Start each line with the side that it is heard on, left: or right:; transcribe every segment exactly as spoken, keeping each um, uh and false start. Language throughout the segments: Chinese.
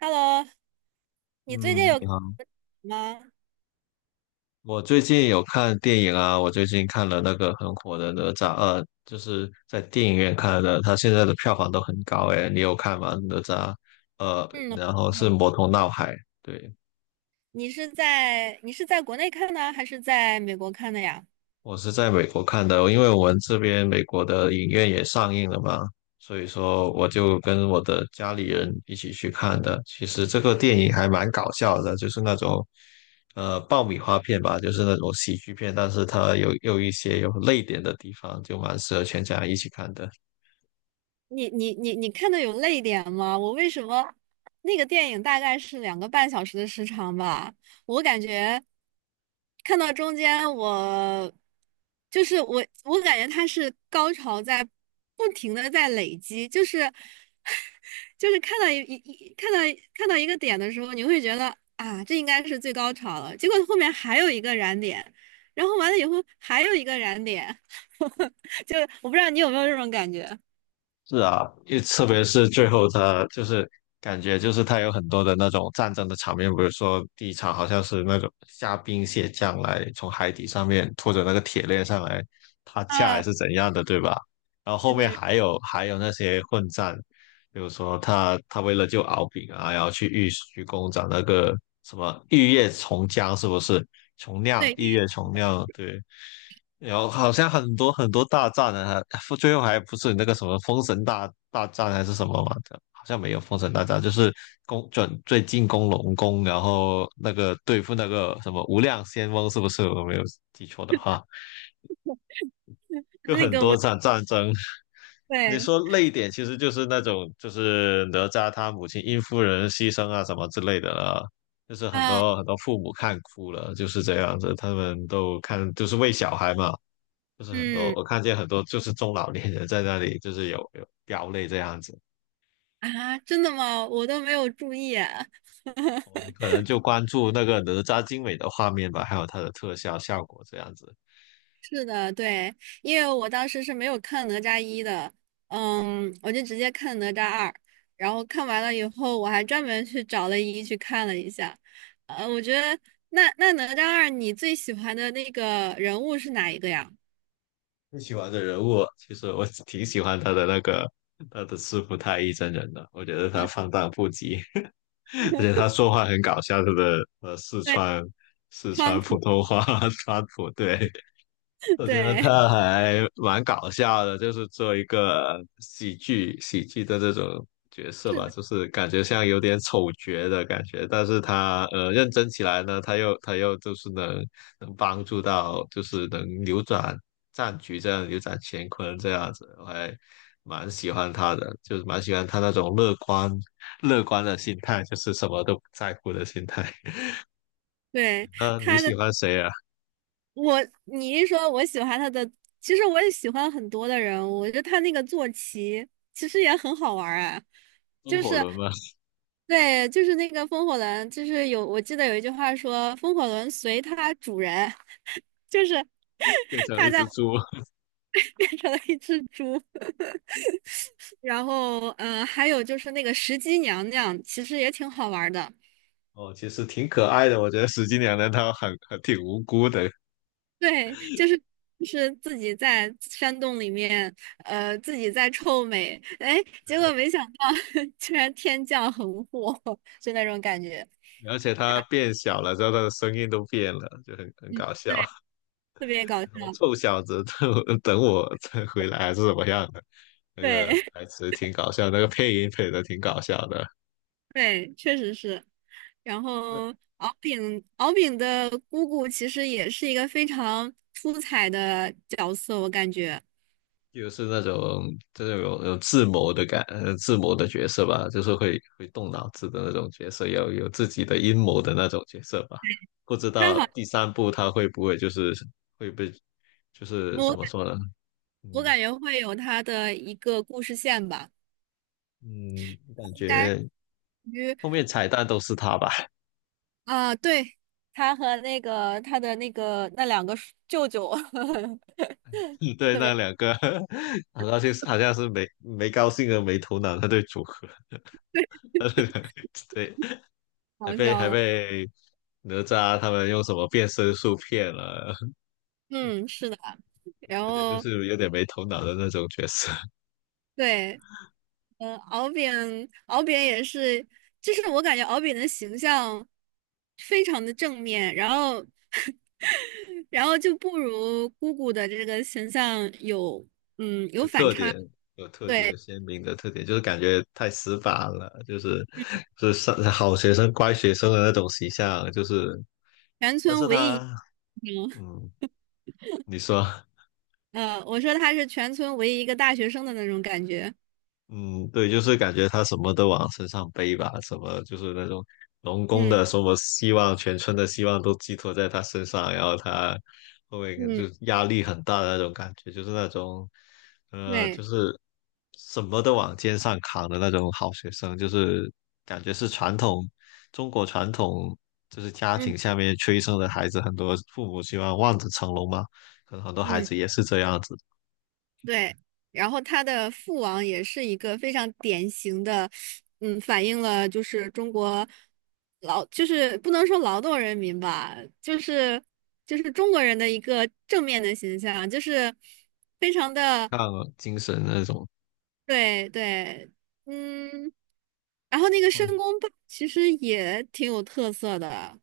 right: Hello，你最近
left: 嗯，
right: 有
left: 你好。
right: 吗？
left: 我最近有看电影啊，我最近看了那个很火的《哪吒二》，就是在电影院看的，它现在的票房都很高诶，你有看吗？哪吒，呃，
right: 嗯，
left: 然后是
right: 有。
left: 《魔童闹海》。对，
right: 你是在你是在国内看的，还是在美国看的呀？
left: 我是在美国看的，因为我们这边美国的影院也上映了嘛，所以说我就跟我的家里人一起去看的。其实这个电影还蛮搞笑的，就是那种呃爆米花片吧，就是那种喜剧片，但是它有有一些有泪点的地方，就蛮适合全家一起看的。
right: 你你你你看的有泪点吗？我为什么那个电影大概是两个半小时的时长吧？我感觉看到中间我就是我，我感觉它是高潮在不停的在累积，就是 就是看到一一一看到看到一个点的时候，你会觉得啊，这应该是最高潮了，结果后面还有一个燃点，然后完了以后还有一个燃点，就我不知道你有没有这种感觉。
left: 是啊，因为特别是最后他就是感觉就是他有很多的那种战争的场面，比如说第一场好像是那种虾兵蟹将来从海底上面拖着那个铁链上来他架还
right: 啊，
left: 是怎样的，对吧？然后后
right: 对
left: 面
right: 对
left: 还有还有那些混战，比如说他他为了救敖丙啊，然后去玉虚宫找那个什么玉液琼浆是不是？琼酿
right: 对，
left: 玉液琼酿，对。有好像很多很多大战呢，还最后还不是那个什么封神大大战还是什么嘛的，好像没有封神大战，就是攻准最进攻龙宫，然后那个对付那个什么无量仙翁，是不是？我没有记错的话，就
right: 那
left: 很
right: 个
left: 多
right: 我
left: 场战争。你
right: 对，
left: 说累点，其实就是那种就是哪吒他母亲殷夫人牺牲啊什么之类的了，就是很
right: 啊，
left: 多很多父母看哭了，就是这样子，他们都看就是为小孩嘛。就是很多，
right: 嗯
left: 我看见很多就是中老年人在那里，就是有有飙泪这样子。
right: 啊，真的吗？我都没有注意啊。
left: 哦，你可能就关注那个哪吒精美的画面吧，还有它的特效效果这样子。
right: 是的，对，因为我当时是没有看哪吒一的，嗯，我就直接看哪吒二，然后看完了以后，我还专门去找了一去看了一下。呃，我觉得那那哪吒二，你最喜欢的那个人物是哪一个呀？
left: 你喜欢的人物，其实我挺喜欢他的那个他的师傅太乙真人的，我觉得他放荡不羁，而且他 说话很搞笑，他的呃四
right: 对，
left: 川四
right: 川
left: 川普
right: 普，
left: 通话 川普，对。我觉得
right: 对，
left: 他还蛮搞笑的，就是做一个喜剧喜剧的这种角色
right: 是
left: 吧，
right: 的，
left: 就是感觉像有点丑角的感觉，但是他呃认真起来呢，他又他又就是能能帮助到，就是能扭转战局这样，扭转乾坤这样子，我还蛮喜欢他的，就是蛮喜欢他那种乐观乐观的心态，就是什么都不在乎的心态。
right: 对，
left: 嗯，你
right: 他
left: 喜
right: 的。
left: 欢谁啊？
right: 我你一说我喜欢他的，其实我也喜欢很多的人物，我觉得他那个坐骑其实也很好玩儿啊，
left: 风
right: 就
left: 火
right: 是
left: 轮吗？
right: 对，就是那个风火轮，就是有我记得有一句话说风火轮随它主人，就是
left: 变 成一
right: 它在
left: 只猪。
right: 变成了一只猪，然后嗯、呃还有就是那个石矶娘娘，其实也挺好玩儿的。
left: 哦，其实挺可爱的，我觉得石金娘娘她很很挺无辜的，
right: 对，就是就是自己在山洞里面，呃，自己在臭美，哎，结果没想到 居然天降横祸，就那种感觉，
left: 而且她变小了之后，她的声音都变了，就很很
right: 嗯，
left: 搞笑。
right: 特别搞 笑。
left: 什么臭小子，等等我再回来还是怎么样的？那
right: 对
left: 个 台词挺搞笑，那个配音配的挺搞笑的。
right: 对，确实是。然后敖丙敖丙的姑姑其实也是一个非常出彩的角色，我感觉
left: 就是那种就是有有智谋的感，呃，智谋的角色吧，就是会会动脑子的那种角色，有有自己的阴谋的那种角色吧。不知
right: 她
left: 道
right: 好，
left: 第三部他会不会就是会被，就是怎么
right: 我
left: 说呢？
right: 我
left: 嗯
right: 感觉会有她的一个故事线吧，
left: 嗯，感
right: 应该。
left: 觉
right: 属于。
left: 后面彩蛋都是他吧？
right: 啊，对，他和那个他的那个那两个舅舅
left: 对，
right: 特
left: 那
right: 别
left: 两个 好像兴，是好像是没没高兴和没头脑那对组合，对，还
right: 好
left: 被
right: 笑
left: 还
right: 的
left: 被哪吒他们用什么变身术骗了。
right: 嗯，是的。然
left: 感觉就
right: 后
left: 是有点没头脑的那种角色。
right: 对，嗯，敖丙，敖丙也是，就是我感觉敖丙的形象非常的正面，然后 然后就不如姑姑的这个形象有嗯 有
left: 有
right: 反
left: 特
right: 差。
left: 点，有特点，
right: 对，
left: 有鲜明的特点，就是感觉太死板了，就是就是上好学生、乖学生的那种形象，就是，
right: 全
left: 但
right: 村
left: 是
right: 唯一，
left: 他，
right: 嗯，
left: 嗯，你说，
right: 呃，我说他是全村唯一一个大学生的那种感觉。
left: 嗯，对，就是感觉他什么都往身上背吧，什么就是那种农工
right: 嗯
left: 的什么希望，全村的希望都寄托在他身上，然后他后面就
right: 嗯，
left: 压力很大的那种感觉，就是那种，呃，就
right: 对。
left: 是什么都往肩上扛的那种好学生，就是感觉是传统中国传统就是家
right: 嗯
left: 庭下面催生的孩子，很多父母希望望子成龙嘛，可能很多孩
right: 嗯，
left: 子也是这样子，
right: 对。然后他的父王也是一个非常典型的，嗯，反映了就是中国劳，就是不能说劳动人民吧，就是就是中国人的一个正面的形象，就是非常的，
left: 像精神那种。
right: 对对，嗯。然后那个申公豹其实也挺有特色的，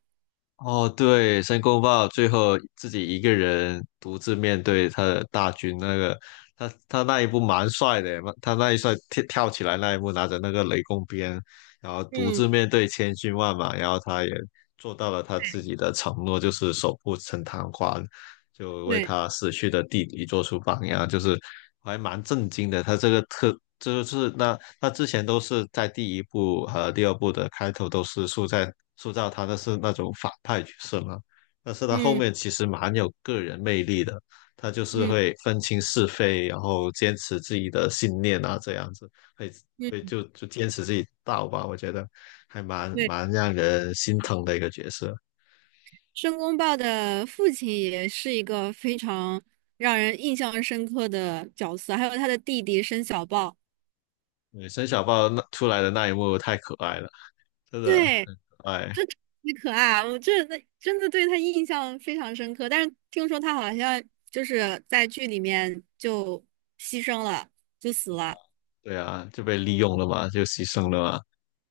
left: 哦，对，申公豹最后自己一个人独自面对他的大军，那个他他那一步蛮帅的，他那一帅跳跳起来那一幕，拿着那个雷公鞭，然后独
right: 嗯，
left: 自面对千军万马，然后他也做到了他自己的承诺，就是守护陈塘关。就为
right: 对，
left: 他死去的弟弟做出榜样，就是我还蛮震惊的。他这个特就是那他之前都是在第一部和第二部的开头都是塑造塑造他的是那种反派角色嘛，但是他后
right: 嗯
left: 面其实蛮有个人魅力的，他就是
right: 嗯
left: 会分清是非，然后坚持自己的信念啊，这样子会会
right: 嗯，
left: 就就坚持自己道吧，我觉得还蛮
right: 对。
left: 蛮让人心疼的一个角色。
right: 申公豹的父亲也是一个非常让人印象深刻的角色，还有他的弟弟申小豹，
left: 对，申小豹那出来的那一幕太可爱了。真的
right: 对，
left: 很
right: 特
left: 可爱，
right: 可爱，我真的真的对他印象非常深刻。但是听说他好像就是在剧里面就牺牲了，就死了。
left: 对啊，就被利用了嘛，就牺牲了嘛。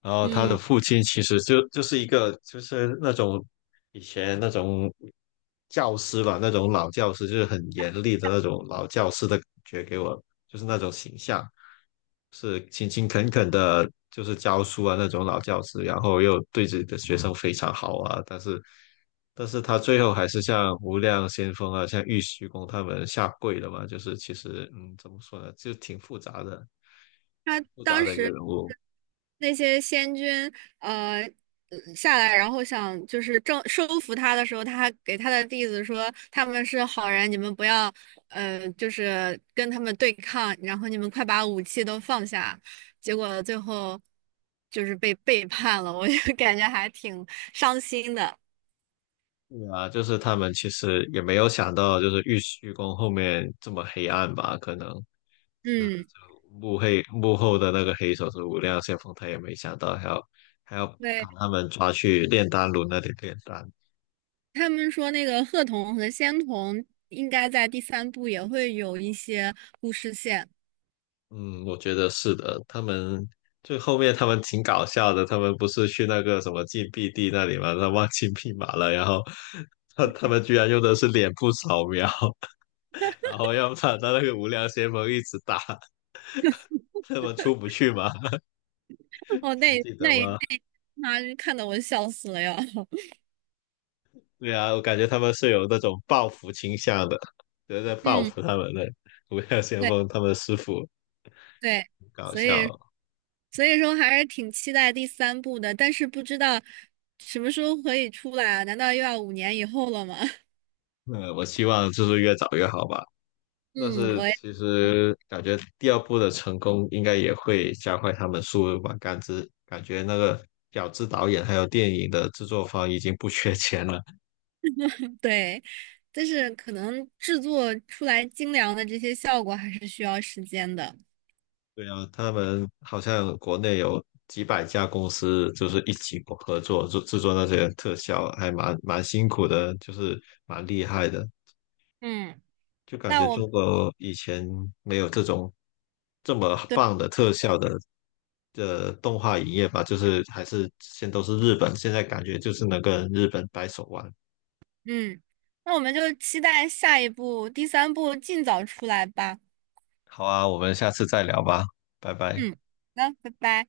left: 然后他的
right: 嗯，
left: 父亲其实就就是一个就是那种以前那种教师吧，那种老教师，就是很严厉的那种老教师的感觉给我，就是那种形象。是勤勤恳恳的，就是教书啊那种老教师，然后又对自己的学生非常好啊，但是，但是他最后还是像无量先锋啊，像玉虚宫他们下跪了嘛，就是其实嗯，怎么说呢，就挺复杂的，
right: 他
left: 挺复杂
right: 当
left: 的一个人
right: 时。
left: 物。
right: 那些仙君呃呃下来，然后想就是正收服他的时候，他还给他的弟子说他们是好人，你们不要呃就是跟他们对抗，然后你们快把武器都放下。结果最后就是被背叛了，我就 感觉还挺伤心的。
left: 对啊，就是他们其实也没有想到，就是玉虚宫后面这么黑暗吧？可能是就
right: 嗯，
left: 幕黑幕后的那个黑手是无量先锋，他也没想到还要还要把
right: 对，
left: 他们抓去炼丹炉那里炼丹。
right: 他们说那个鹤童和仙童应该在第三部也会有一些故事线。
left: 嗯，我觉得是的，他们最后面他们挺搞笑的，他们不是去那个什么禁闭地那里嘛，他忘记密码了，然后他他们居然用的是脸部扫描，然后要把他那个无量先锋一直打，他们出不去嘛。
right: 哦，
left: 还
right: 那
left: 记得
right: 那一
left: 吗？
right: 那妈看得我笑死了呀！
left: 对啊，我感觉他们是有那种报复倾向的，就是在报
right: 嗯，
left: 复他们的无量先
right: 对
left: 锋他们的师傅，
right: 对，
left: 搞
right: 所以
left: 笑。
right: 所以说还是挺期待第三部的，但是不知道什么时候可以出来啊？难道又要五年以后了吗？
left: 嗯，我希望就是越早越好吧。但
right: 嗯，
left: 是
right: 我也
left: 其实感觉第二部的成功应该也会加快他们速度吧，感知感觉那个饺子导演还有电影的制作方已经不缺钱了。
right: 对，但是可能制作出来精良的这些效果还是需要时间的。
left: 对啊，他们好像国内有几百家公司，就是一起合作制制作那些特效，还蛮蛮辛苦的，就是蛮厉害的。
right: 嗯，
left: 就感
right: 那
left: 觉
right: 我
left: 中国以前没有这种这么棒的特效的的动画影业吧，就是还是现都是日本，现在感觉就是能跟日本掰手腕。
right: 嗯，那我们就期待下一部第三部尽早出来吧。
left: 好啊，我们下次再聊吧，拜拜。
right: 嗯，好的拜拜。